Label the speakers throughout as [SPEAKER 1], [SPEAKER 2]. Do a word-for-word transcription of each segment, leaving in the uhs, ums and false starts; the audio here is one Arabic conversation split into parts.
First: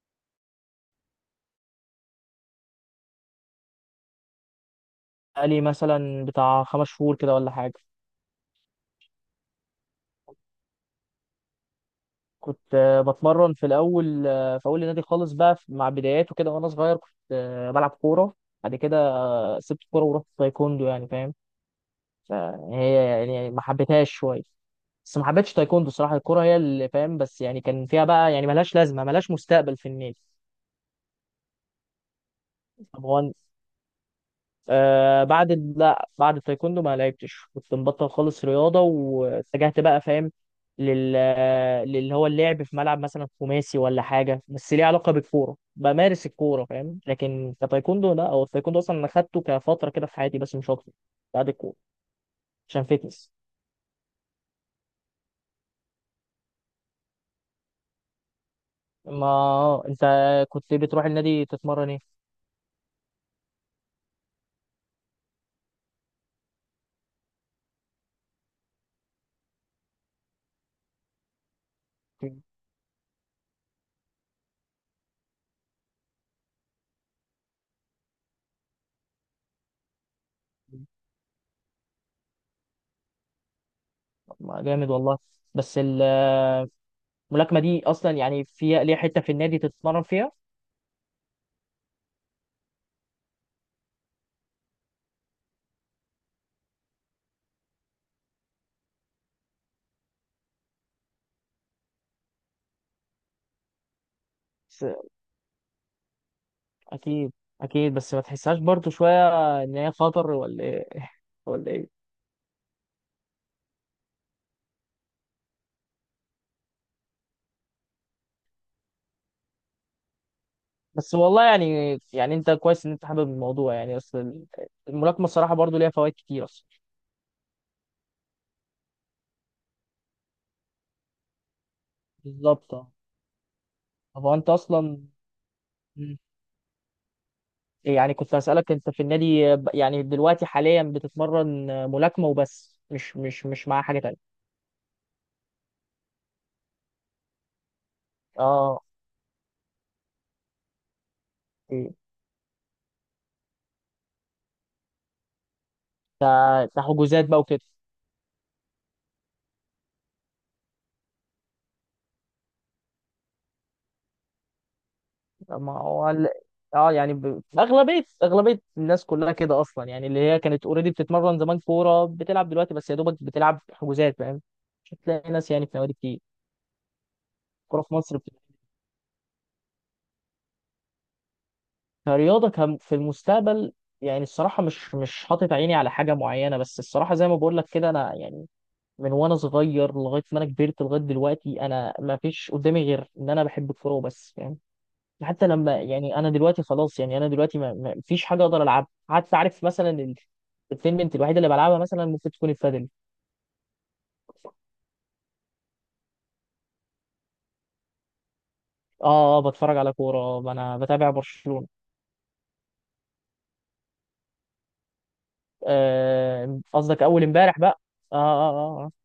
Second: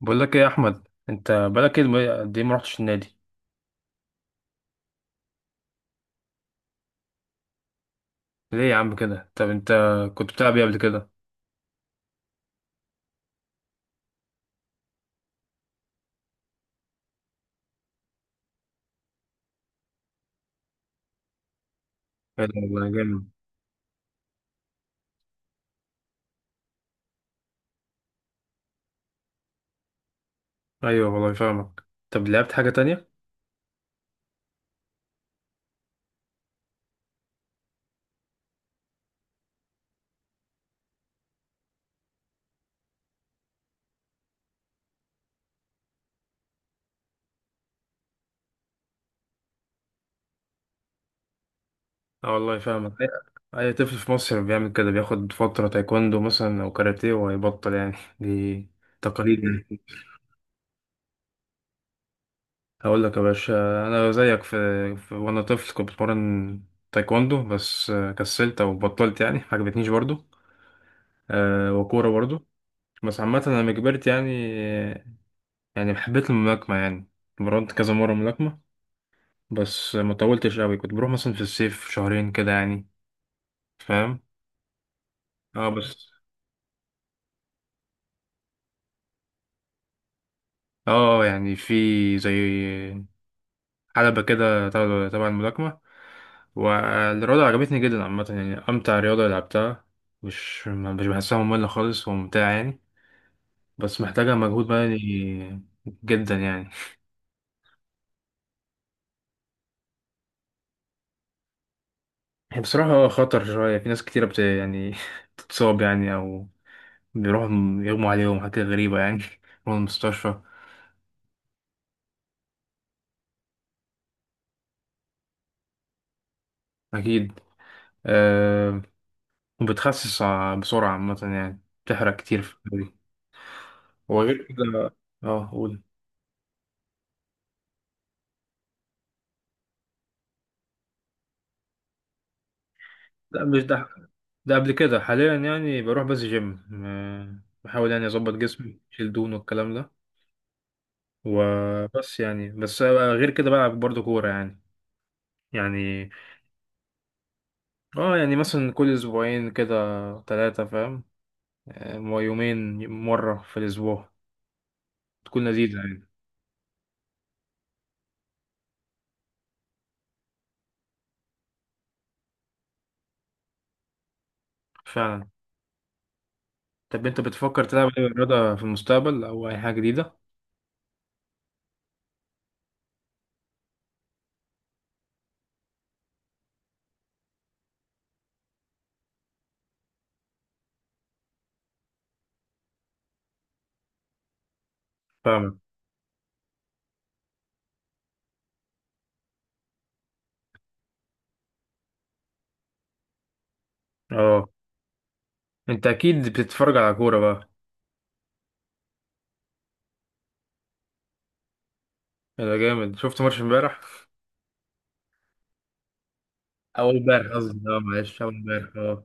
[SPEAKER 1] بقول لك ايه يا احمد، انت بقالك ايه الم- قد ايه ما رحتش النادي؟
[SPEAKER 2] بقالي مثلا بتاع خمس شهور كده ولا حاجة.
[SPEAKER 1] ليه يا عم كده؟ طب انت كنت بتلعب ايه قبل كده؟
[SPEAKER 2] كنت آه، بتمرن في الأول، آه، في أول النادي خالص بقى في- مع بداياته كده وأنا صغير. كنت آه، بلعب كورة بعد كده. سبت الكورة ورحت تايكوندو، يعني فاهم؟
[SPEAKER 1] ايه ده والله
[SPEAKER 2] فهي
[SPEAKER 1] جامد.
[SPEAKER 2] يعني ما حبيتهاش شوية، بس ما حبيتش تايكوندو الصراحة. الكورة هي اللي فاهم، بس يعني كان فيها بقى يعني ملهاش لازمة، ملهاش مستقبل في النادي.
[SPEAKER 1] ايوه والله فاهمك. طب لعبت حاجه
[SPEAKER 2] طب
[SPEAKER 1] تانية؟
[SPEAKER 2] هو آه بعد ال- لا، بعد التايكوندو ما لعبتش، كنت مبطل خالص رياضة، واتجهت بقى فاهم لل للي هو اللعب في ملعب مثلا خماسي ولا حاجة، بس ليه علاقة بالكورة، بمارس الكورة فاهم. لكن كتايكوندو لا، هو التايكوندو أصلا أنا خدته كفترة كده في حياتي بس مش أكتر، بعد الكورة،
[SPEAKER 1] اه والله
[SPEAKER 2] عشان
[SPEAKER 1] فاهمك. اي
[SPEAKER 2] فيتنس.
[SPEAKER 1] أي طفل في مصر بيعمل كده، بياخد فتره تايكوندو مثلا او كاراتيه وهيبطل يعني دي
[SPEAKER 2] ما
[SPEAKER 1] تقاليد يعني.
[SPEAKER 2] آه، أنت كنت بتروح النادي تتمرن إيه؟
[SPEAKER 1] هقول لك يا باشا، انا زيك في, في وانا طفل كنت بتمرن تايكوندو، بس آه، كسلت او بطلت يعني، ما عجبتنيش برضو. أه وكوره برضو. بس عامة أنا لما كبرت يعني يعني حبيت الملاكمة يعني. اتمرنت كذا مرة ملاكمة، بس ما طولتش قوي، كنت بروح مثلا في الصيف شهرين كده يعني، فاهم.
[SPEAKER 2] ما جامد والله.
[SPEAKER 1] اه
[SPEAKER 2] بس ال-
[SPEAKER 1] بس.
[SPEAKER 2] الملاكمة دي أصلا يعني فيها ليها حتة في النادي تتمرن فيها؟
[SPEAKER 1] اه يعني في زي حلبة كده تبع تبع الملاكمة. والرياضة عجبتني جدا عامة يعني، أمتع رياضة لعبتها، مش مش بحسها مملة خالص، وممتعة يعني، بس محتاجة مجهود بدني جدا يعني.
[SPEAKER 2] اكيد، اكيد. بس ما تحسهاش برضو شويه ان هي خطر ولا ايه؟ ولا ايه؟
[SPEAKER 1] هي بصراحة خطر شوية، في ناس كتيرة بت يعني تتصاب يعني، أو بيروحوا م- يغموا عليهم حاجات غريبة يعني يروحوا المستشفى.
[SPEAKER 2] بس والله يعني، يعني انت كويس ان انت حابب الموضوع، يعني اصل الملاكمه الصراحه برضو ليها فوائد كتير اصلا.
[SPEAKER 1] أكيد. أه، وبتخسس ع- بسرعة عامة يعني، بتحرق كتير في
[SPEAKER 2] بالظبط، اه.
[SPEAKER 1] الدوري،
[SPEAKER 2] طب هو
[SPEAKER 1] وغير
[SPEAKER 2] انت
[SPEAKER 1] كده.
[SPEAKER 2] اصلا
[SPEAKER 1] اه قول.
[SPEAKER 2] مم. يعني كنت هسألك، انت في النادي ب- يعني دلوقتي حاليا بتتمرن ملاكمه وبس، مش
[SPEAKER 1] لا
[SPEAKER 2] مش
[SPEAKER 1] مش
[SPEAKER 2] مش مع
[SPEAKER 1] ده
[SPEAKER 2] حاجه تانية؟
[SPEAKER 1] ده قبل كده. حاليا يعني بروح بس جيم، آه، بحاول يعني أظبط جسمي،
[SPEAKER 2] اه.
[SPEAKER 1] أشيل دهون والكلام ده،
[SPEAKER 2] إيه.
[SPEAKER 1] وبس يعني. بس آه، غير كده بلعب برضه كورة يعني. يعني
[SPEAKER 2] ده ده حجوزات بقى وكده.
[SPEAKER 1] اه يعني مثلا كل أسبوعين كده، ثلاثة، فاهم، آه، يومين مرة في الأسبوع، تكون
[SPEAKER 2] ما
[SPEAKER 1] لذيذة يعني.
[SPEAKER 2] هو ال- اه يعني ب... اغلبيه اغلبيه الناس كلها كده اصلا، يعني اللي هي كانت اوريدي بتتمرن زمان كوره، بتلعب دلوقتي بس يا دوبك بتلعب حجوزات فاهم. مش
[SPEAKER 1] فعلا.
[SPEAKER 2] هتلاقي ناس يعني في نوادي كتير.
[SPEAKER 1] طب انت بتفكر
[SPEAKER 2] الكوره
[SPEAKER 1] تلعب
[SPEAKER 2] في
[SPEAKER 1] اي
[SPEAKER 2] مصر بت...
[SPEAKER 1] رياضة في المستقبل او اي حاجة جديدة؟
[SPEAKER 2] كرياضه كم... في المستقبل يعني الصراحه مش، مش حاطط عيني على حاجه معينه. بس الصراحه زي ما بقول لك كده، انا يعني من وانا صغير لغايه ما انا كبرت لغايه دلوقتي انا ما فيش قدامي غير ان انا بحب الكوره وبس يعني. حتى
[SPEAKER 1] فاهمك.
[SPEAKER 2] لما يعني انا دلوقتي خلاص، يعني انا دلوقتي ما ما فيش حاجه اقدر العبها حتى، عارف مثلا ال- التنمنت الوحيده اللي بلعبها مثلا ممكن تكون البادل.
[SPEAKER 1] اه انت اكيد بتتفرج على كورة بقى.
[SPEAKER 2] اه، اه، بتفرج على كوره، آه، انا بتابع برشلونه.
[SPEAKER 1] ده جامد، شفت ماتش امبارح؟
[SPEAKER 2] آه،
[SPEAKER 1] اول
[SPEAKER 2] قصدك اول
[SPEAKER 1] امبارح
[SPEAKER 2] امبارح
[SPEAKER 1] قصدي، اه
[SPEAKER 2] بقى. اه
[SPEAKER 1] معلش، اول
[SPEAKER 2] اه
[SPEAKER 1] امبارح،
[SPEAKER 2] اه آه.
[SPEAKER 1] اه.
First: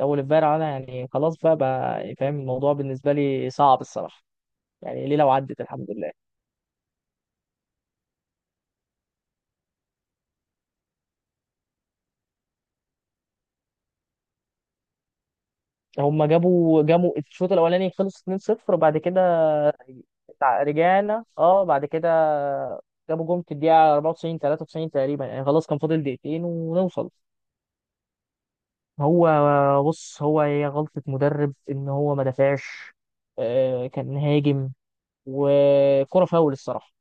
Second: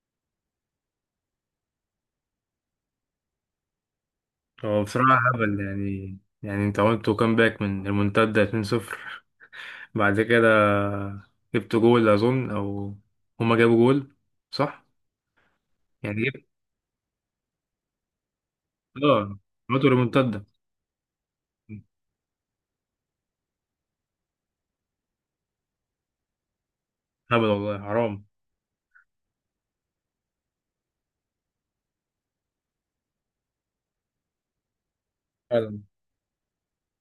[SPEAKER 2] آه. اول امبارح انا يعني خلاص بقى، بقى فاهم الموضوع بالنسبه لي صعب الصراحه.
[SPEAKER 1] هو
[SPEAKER 2] يعني
[SPEAKER 1] بصراحة
[SPEAKER 2] ليه، لو
[SPEAKER 1] هبل
[SPEAKER 2] عدت الحمد لله.
[SPEAKER 1] يعني، يعني انت عملتوا كام باك من المنتدى، اتنين صفر. بعد كده جبت جول اظن، او هما جابوا جول صح؟ يعني
[SPEAKER 2] هم
[SPEAKER 1] جبت.
[SPEAKER 2] جابوا جابوا الشوط الاولاني خلص اثنين صفر، وبعد كده
[SPEAKER 1] اه عملتوا ريمونتادا.
[SPEAKER 2] تع- رجعنا اه بعد كده جابوا جون في الدقيقة اربعه وتسعين، ثلاثة وتسعون تقريبا، يعني خلاص كان فاضل دقيقتين ونوصل.
[SPEAKER 1] هبل والله، حرام.
[SPEAKER 2] هو بص، هو هي غلطة مدرب ان هو ما دافعش، آه، كان هاجم.
[SPEAKER 1] فعلا.
[SPEAKER 2] وكرة فاول الصراحة،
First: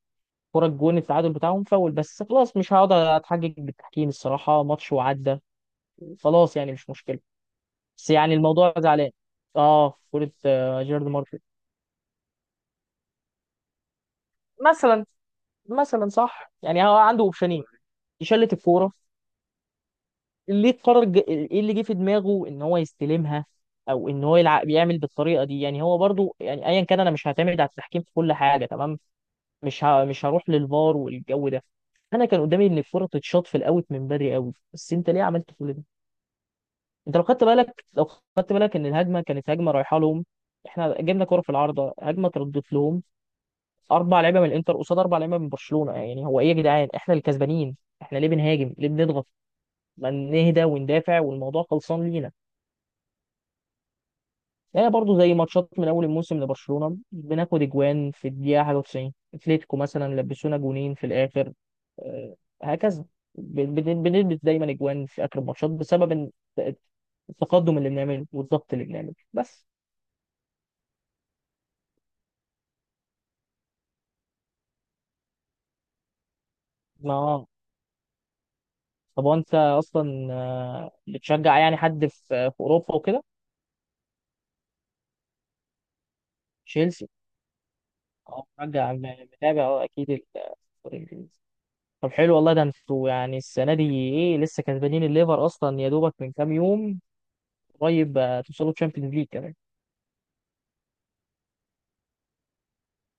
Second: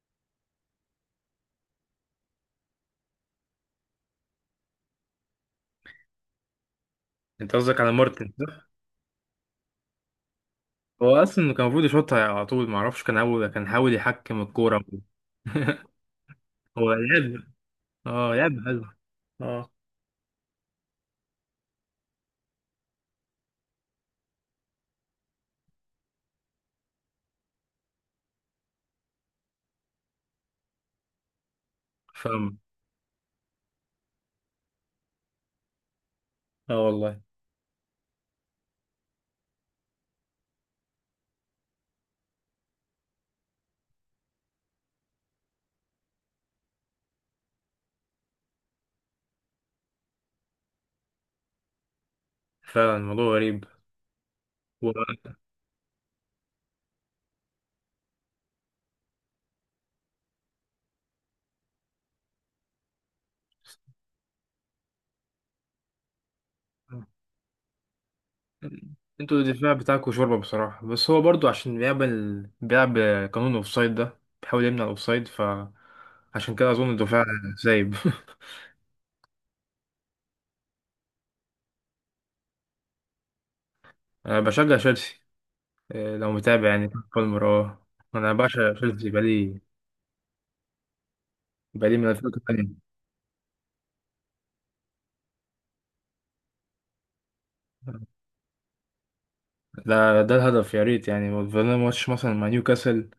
[SPEAKER 2] كرة الجون التعادل بتاعهم فاول، بس خلاص مش هقعد اتحجج بالتحكيم الصراحة، ماتش وعدى خلاص، يعني مش مشكلة.
[SPEAKER 1] انت قصدك على
[SPEAKER 2] بس
[SPEAKER 1] مارتن؟
[SPEAKER 2] يعني الموضوع زعلان. اه كرة، آه، جيرارد
[SPEAKER 1] هو
[SPEAKER 2] مارتن
[SPEAKER 1] اصلا كان المفروض يشوطها على طول، ما اعرفش، كان اول كان حاول يحكم الكوره.
[SPEAKER 2] مثلا. مثلا صح، يعني
[SPEAKER 1] هو
[SPEAKER 2] هو عنده
[SPEAKER 1] لعب،
[SPEAKER 2] اوبشنين،
[SPEAKER 1] اه
[SPEAKER 2] يشلت
[SPEAKER 1] لعب حلو.
[SPEAKER 2] الكوره.
[SPEAKER 1] اه
[SPEAKER 2] ليه قرر ج- ايه اللي جه في دماغه ان هو يستلمها او ان هو يلعب، يعمل بالطريقه دي؟ يعني هو برضو، يعني ايا كان انا مش هعتمد على التحكيم في كل حاجه تمام. مش ه... مش هروح للفار والجو ده. انا كان
[SPEAKER 1] فاهم.
[SPEAKER 2] قدامي ان الكوره تتشاط في الاوت من بدري قوي، بس انت ليه عملت كل ده؟
[SPEAKER 1] اه
[SPEAKER 2] انت
[SPEAKER 1] والله.
[SPEAKER 2] لو خدت بالك، لو خدت بالك ان الهجمه كانت هجمه رايحه لهم. احنا جبنا كوره في العارضه، هجمه تردت لهم، اربع لعيبه من الانتر قصاد اربع لعيبه من برشلونه، يعني هو ايه يا جدعان احنا الكسبانين، احنا ليه بنهاجم؟ ليه بنضغط؟ ما نهدى وندافع والموضوع خلصان لينا.
[SPEAKER 1] فعلا الموضوع غريب.
[SPEAKER 2] هي
[SPEAKER 1] و...
[SPEAKER 2] برضه زي ماتشات من اول الموسم لبرشلونه بناخد اجوان في الدقيقه حاجه تسعون، اتلتيكو مثلا لبسونا جونين في الاخر، آه، هكذا. بن- بن- بنلبس دايما اجوان في اخر الماتشات بسبب إن- التقدم اللي بنعمله والضغط اللي بنعمله
[SPEAKER 1] انتوا
[SPEAKER 2] بس.
[SPEAKER 1] الدفاع بتاعكوا شوربه بصراحه، بس هو برضو عشان بيعمل، بيلعب قانون الاوفسايد ده، بيحاول يمنع الاوفسايد، ف عشان كده اظن الدفاع
[SPEAKER 2] ما
[SPEAKER 1] سايب.
[SPEAKER 2] طب وانت اصلا آه، بتشجع يعني حد في في اوروبا وكده؟
[SPEAKER 1] انا بشجع تشيلسي، إيه، لو متابع يعني.
[SPEAKER 2] تشيلسي.
[SPEAKER 1] بالمر، اه. انا
[SPEAKER 2] اه
[SPEAKER 1] بعشق
[SPEAKER 2] مرجع م-
[SPEAKER 1] تشيلسي بقالي
[SPEAKER 2] متابع اه اكيد ال- الدوري الانجليزي.
[SPEAKER 1] بقالي من
[SPEAKER 2] طب حلو والله، ده
[SPEAKER 1] ألفين وتمنية.
[SPEAKER 2] انتوا يعني السنه دي ايه، لسه كسبانين الليفر اصلا يا دوبك من كام يوم قريب، آه، توصلوا تشامبيونز ليج كمان.
[SPEAKER 1] ده ده الهدف، يا ريت يعني. فضلنا ماتش مثلا مع نيوكاسل،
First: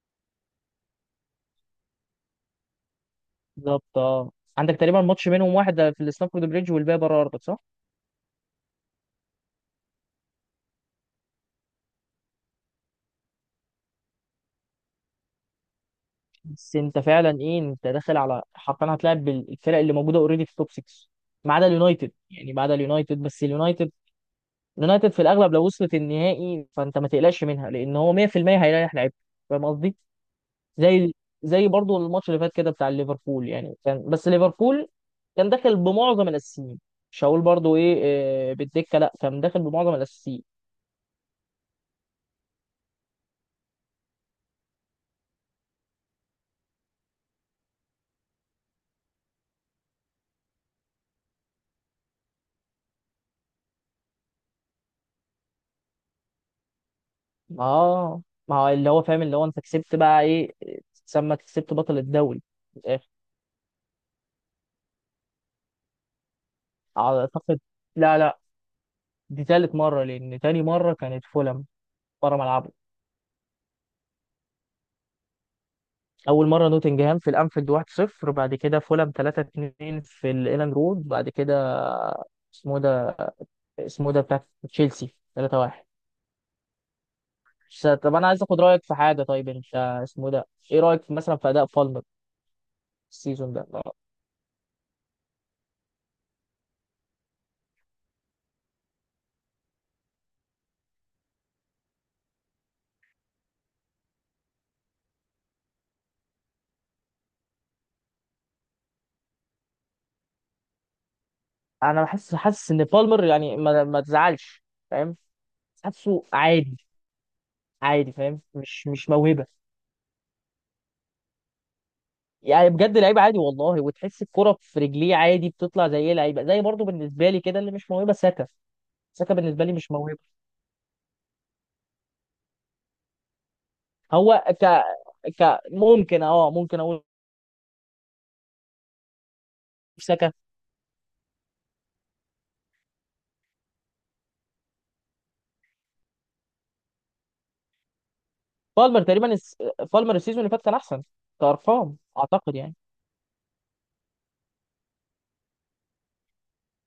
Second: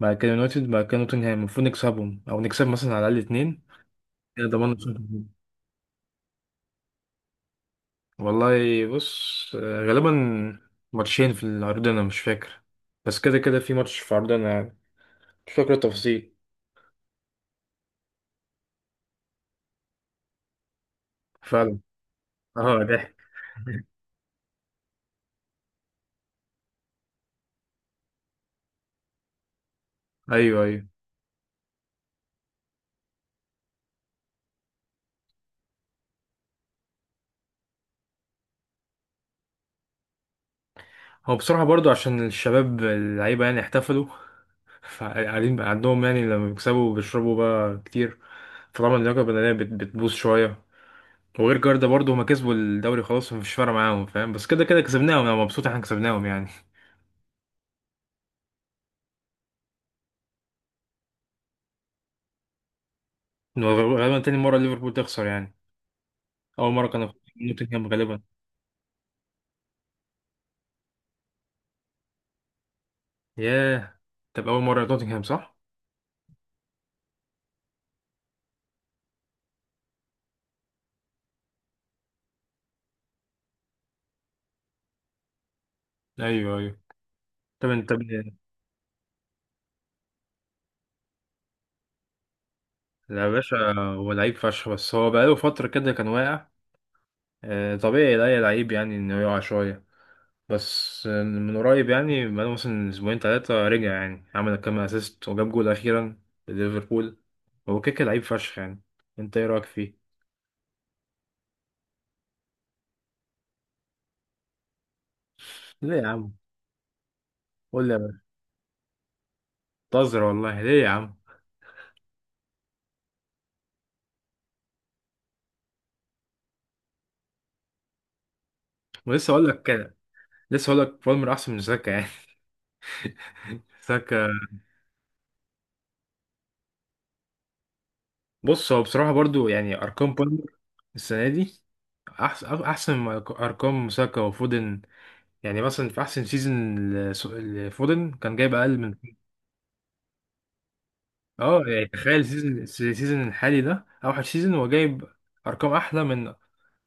[SPEAKER 1] بعد كده يونايتد، بعد كده نوتنهام، المفروض نكسبهم او نكسب مثلا على الاقل اتنين،
[SPEAKER 2] بالظبط، اه.
[SPEAKER 1] كده ضمننا
[SPEAKER 2] عندك تقريبا
[SPEAKER 1] الشامبيونز ليج.
[SPEAKER 2] ماتش منهم واحد آه، في الاستانفورد بريدج والباقي بره ارضك، صح؟
[SPEAKER 1] والله بص، آه، غالبا ماتشين في العرضنا، مش فاكر، بس كده كده في ماتش في عرضنا يعني، مش فاكر التفاصيل.
[SPEAKER 2] بس انت فعلا ايه، انت داخل على حرفيا هتلاعب بالفرق اللي موجوده اوريدي في التوب سته، ما عدا
[SPEAKER 1] فعلا.
[SPEAKER 2] اليونايتد يعني، ما عدا
[SPEAKER 1] اه ده.
[SPEAKER 2] اليونايتد. بس اليونايتد، اليونايتد في الاغلب لو وصلت النهائي فانت ما تقلقش منها، لان هو ميه في الميه هيريح لعيبته، فاهم قصدي؟
[SPEAKER 1] ايوه ايوه.
[SPEAKER 2] زي، زي برضو الماتش اللي فات كده بتاع ليفربول. يعني كان بس ليفربول كان داخل بمعظم الاساسيين، مش هقول برضو ايه آه، بالدكه، لا كان داخل بمعظم الاساسيين.
[SPEAKER 1] هو بصراحة برضو عشان الشباب اللعيبة يعني احتفلوا، فقاعدين بقى عندهم، يعني لما بيكسبوا بيشربوا بقى كتير، فطبعا اللياقة البدنية بت- بتبوظ شوية. وغير جاردا برضه هما كسبوا الدوري خلاص، مفيش فارق معاهم فاهم، بس كده كده كسبناهم، انا مبسوط إن احنا كسبناهم يعني.
[SPEAKER 2] اه. ما هو اللي هو فاهم، اللي هو انت كسبت بقى ايه؟ تسمى كسبت بطل الدوري في الاخر.
[SPEAKER 1] غالبا تاني مرة ليفربول تخسر يعني، أول مرة كانوا خسروا
[SPEAKER 2] اعتقد
[SPEAKER 1] نوتنغهام
[SPEAKER 2] لا،
[SPEAKER 1] غالبا.
[SPEAKER 2] لا، دي تالت مره، لان تاني مره كانت فولهام بره ملعبه.
[SPEAKER 1] ياه. طب أول مرة نوتنغهام صح؟
[SPEAKER 2] اول مره نوتنجهام في الانفيلد واحد صفر، بعد كده فولهام ثلاثة اثنين في الايلاند رود، بعد كده اسمه ده، اسمه ده بتاع تشيلسي تلاته واحد.
[SPEAKER 1] أيوه أيوه. طب
[SPEAKER 2] س-
[SPEAKER 1] أنت
[SPEAKER 2] طب انا
[SPEAKER 1] ب-
[SPEAKER 2] عايز اخد رايك في حاجه، طيب انت اسمه ده ايه رايك في مثلا في اداء بالمر
[SPEAKER 1] لا يا
[SPEAKER 2] السيزون
[SPEAKER 1] باشا.
[SPEAKER 2] ده؟
[SPEAKER 1] هو لعيب فشخ، بس هو بقاله فترة كده كان واقع، آه، طبيعي لا يا لعيب يعني إنه يقع شوية، بس آه، من قريب يعني بقاله مثلا أسبوعين تلاتة رجع يعني، عمل كام أسيست وجاب جول أخيرا لليفربول. هو كيكة لعيب فشخ يعني. أنت إيه رأيك فيه؟
[SPEAKER 2] انا بحس، حاسس ان بالمر يعني ما, ما تزعلش فاهم،
[SPEAKER 1] ليه يا
[SPEAKER 2] حاسه
[SPEAKER 1] عم؟
[SPEAKER 2] عادي،
[SPEAKER 1] قول لي يا
[SPEAKER 2] عادي
[SPEAKER 1] باشا.
[SPEAKER 2] فاهم، مش، مش موهبه،
[SPEAKER 1] بتهزر والله، ليه يا عم؟
[SPEAKER 2] يعني بجد لعيب عادي والله، وتحس الكرة في رجليه عادي بتطلع زي ايه لعيبه، زي برضه بالنسبه لي كده اللي مش موهبه ساكا.
[SPEAKER 1] ولسه
[SPEAKER 2] ساكا
[SPEAKER 1] اقول لك
[SPEAKER 2] بالنسبه لي مش
[SPEAKER 1] كده.
[SPEAKER 2] موهبه.
[SPEAKER 1] لسه اقول لك بالمر احسن من ساكا يعني. ساكا.
[SPEAKER 2] هو ك، ك ممكن اه ممكن اقول
[SPEAKER 1] بص هو بصراحه برضو، يعني ارقام
[SPEAKER 2] ساكا.
[SPEAKER 1] بالمر السنه دي احسن، احسن من ارقام ساكا وفودن يعني. مثلا في احسن سيزون لس- لفودن كان جايب اقل من...
[SPEAKER 2] بالمر تقريبا الس- بالمر السيزون اللي فات كان احسن
[SPEAKER 1] اه يعني
[SPEAKER 2] كارقام
[SPEAKER 1] تخيل،
[SPEAKER 2] اعتقد
[SPEAKER 1] السيزون
[SPEAKER 2] يعني.
[SPEAKER 1] السيزون الحالي ده اوحش سيزون هو جايب ارقام احلى من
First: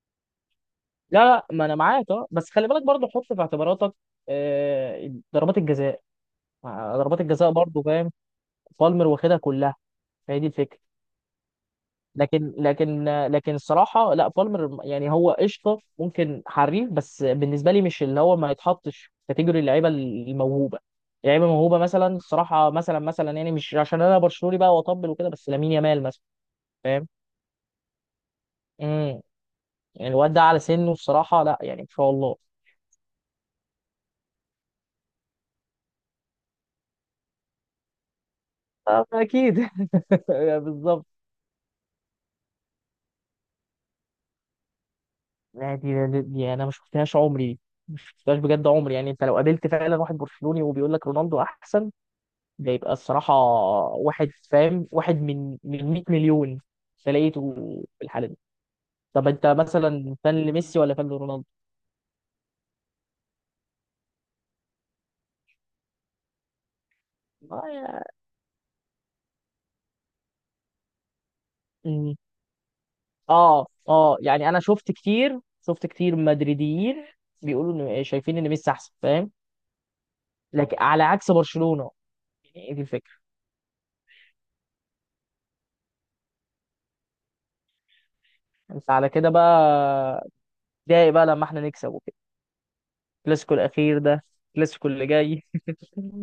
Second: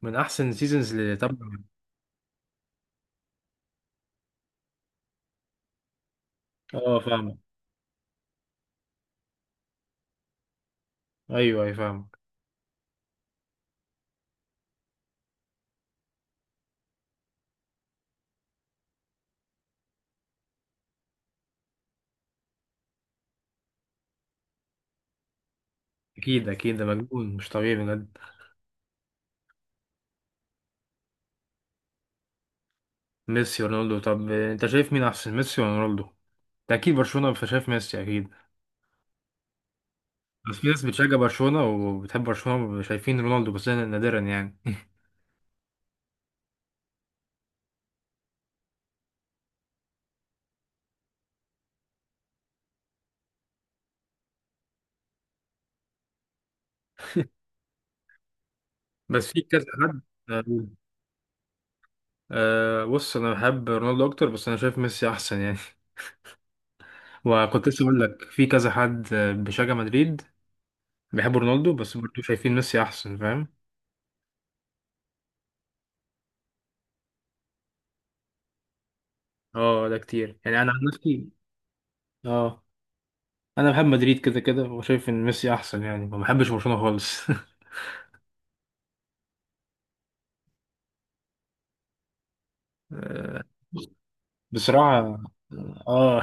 [SPEAKER 1] من احسن سيزونز اللي
[SPEAKER 2] لا
[SPEAKER 1] تبع.
[SPEAKER 2] لا ما انا معاك، اه بس خلي بالك برضه حط في اعتباراتك آه، ضربات الجزاء، آه،
[SPEAKER 1] اه
[SPEAKER 2] ضربات
[SPEAKER 1] فاهمك.
[SPEAKER 2] الجزاء برضه فاهم. بالمر واخدها كلها، فهي دي الفكره.
[SPEAKER 1] ايوه ايوه فاهمك.
[SPEAKER 2] لكن لكن آه، لكن الصراحه لا، بالمر يعني هو قشطه، ممكن حريف، بس بالنسبه لي مش اللي هو، ما يتحطش في كاتيجوري اللعيبه الموهوبه. لعيبه موهوبه مثلا الصراحه، مثلا، مثلا يعني مش عشان انا برشلوني بقى واطبل وكده، بس لامين يامال مثلا.
[SPEAKER 1] اكيد اكيد، ده
[SPEAKER 2] فاهم؟
[SPEAKER 1] مجنون، مش طبيعي بجد.
[SPEAKER 2] امم، يعني الواد ده على سنه الصراحه لا، يعني ما شاء الله.
[SPEAKER 1] ميسي رونالدو، طب انت شايف مين احسن، ميسي ولا رونالدو؟ انت اكيد برشلونة فشايف ميسي اكيد.
[SPEAKER 2] آه، اكيد
[SPEAKER 1] بس في ناس
[SPEAKER 2] بالظبط.
[SPEAKER 1] بتشجع برشلونة وبتحب برشلونة شايفين رونالدو، بس ده نادرا يعني.
[SPEAKER 2] لا دي، دي، دي انا ما شفتهاش عمري دي، ما شفتهاش بجد عمري. يعني انت لو قابلت فعلا واحد برشلوني وبيقول لك رونالدو احسن، ده يبقى الصراحه واحد فاهم، واحد من من ميت مليون ده لقيته في الحاله دي. طب
[SPEAKER 1] بس في
[SPEAKER 2] انت
[SPEAKER 1] كذا حد.
[SPEAKER 2] مثلا فان
[SPEAKER 1] آه،
[SPEAKER 2] لميسي ولا فان لرونالدو؟
[SPEAKER 1] آه، بص انا بحب رونالدو اكتر، بس انا شايف ميسي احسن يعني.
[SPEAKER 2] اه
[SPEAKER 1] وكنت لسه اقول
[SPEAKER 2] يا-
[SPEAKER 1] لك في كذا حد آه، بيشجع مدريد، بيحب رونالدو بس
[SPEAKER 2] مم.
[SPEAKER 1] برضه شايفين ميسي احسن، فاهم.
[SPEAKER 2] اه، اه يعني انا شفت كتير، شفت كتير مدريديين بيقولوا ان شايفين ان ميسي احسن، فاهم؟
[SPEAKER 1] اه ده كتير، يعني انا
[SPEAKER 2] لكن
[SPEAKER 1] عن
[SPEAKER 2] على
[SPEAKER 1] نفسي.
[SPEAKER 2] عكس برشلونه،
[SPEAKER 1] اه
[SPEAKER 2] يعني ايه دي الفكره.
[SPEAKER 1] انا بحب مدريد كده كده وشايف ان ميسي احسن يعني، ما بحبش برشلونة خالص.
[SPEAKER 2] انت على كده بقى اتضايق بقى لما احنا نكسب الكلاسيكو الاخير ده، الكلاسيكو اللي
[SPEAKER 1] بصراحة
[SPEAKER 2] جاي
[SPEAKER 1] اه،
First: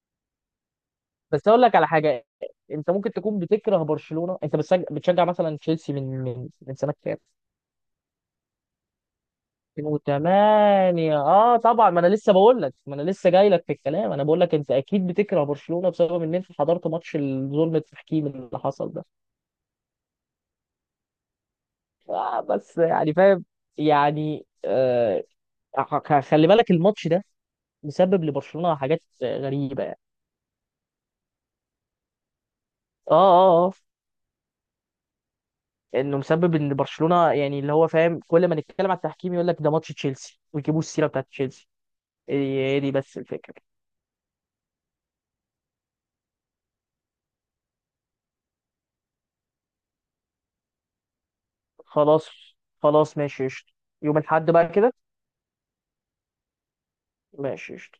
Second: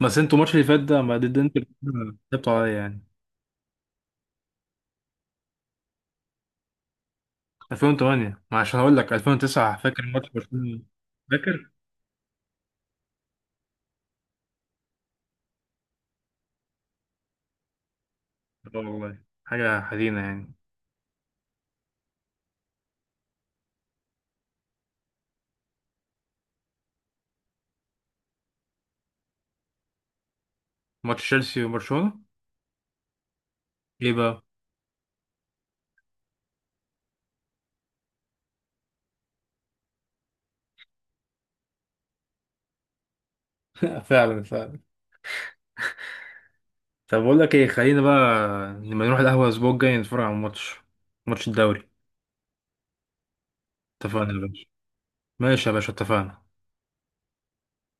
[SPEAKER 1] بس انتوا الماتش اللي فات ده ما ضد
[SPEAKER 2] بس اقول
[SPEAKER 1] انتوا،
[SPEAKER 2] لك على حاجه،
[SPEAKER 1] كسبتوا عليا
[SPEAKER 2] انت
[SPEAKER 1] يعني.
[SPEAKER 2] ممكن تكون بتكره برشلونه، انت بتشجع, بتشجع مثلا تشيلسي من من من سنه كام؟
[SPEAKER 1] ألفين وتمنية، ما عشان اقول لك ألفين وتسعة فاكر ماتش برشلونة؟
[SPEAKER 2] الفين وتمانيه. اه
[SPEAKER 1] فاكر؟
[SPEAKER 2] طبعا، ما انا لسه بقول لك، ما انا لسه جاي لك في الكلام، انا بقول لك انت اكيد بتكره برشلونه بسبب ان انت حضرت ماتش ظلم التحكيم اللي
[SPEAKER 1] اه
[SPEAKER 2] حصل ده.
[SPEAKER 1] والله، حاجة حزينة يعني.
[SPEAKER 2] آه بس يعني فاهم، يعني آه، خ- خلي بالك الماتش ده مسبب لبرشلونه حاجات غريبه يعني.
[SPEAKER 1] ماتش تشيلسي وبرشلونة،
[SPEAKER 2] اه اه اه.
[SPEAKER 1] ايه بقى؟
[SPEAKER 2] انه مسبب ان برشلونه يعني اللي هو فاهم، كل ما نتكلم على التحكيم يقول لك ده ماتش تشيلسي ويجيبوا السيره بتاعت تشيلسي. هي هي دي بس الفكره.
[SPEAKER 1] فعلا فعلا. طب بقول لك ايه، خلينا بقى لما نروح القهوة الاسبوع الجاي نتفرج على الماتش، ماتش الدوري.
[SPEAKER 2] خلاص، خلاص ماشي قشطه. يوم
[SPEAKER 1] اتفقنا يا
[SPEAKER 2] الاحد
[SPEAKER 1] باشا.
[SPEAKER 2] بقى كده.
[SPEAKER 1] ماشي يا باشا، اتفقنا.
[SPEAKER 2] ماشي قشطه.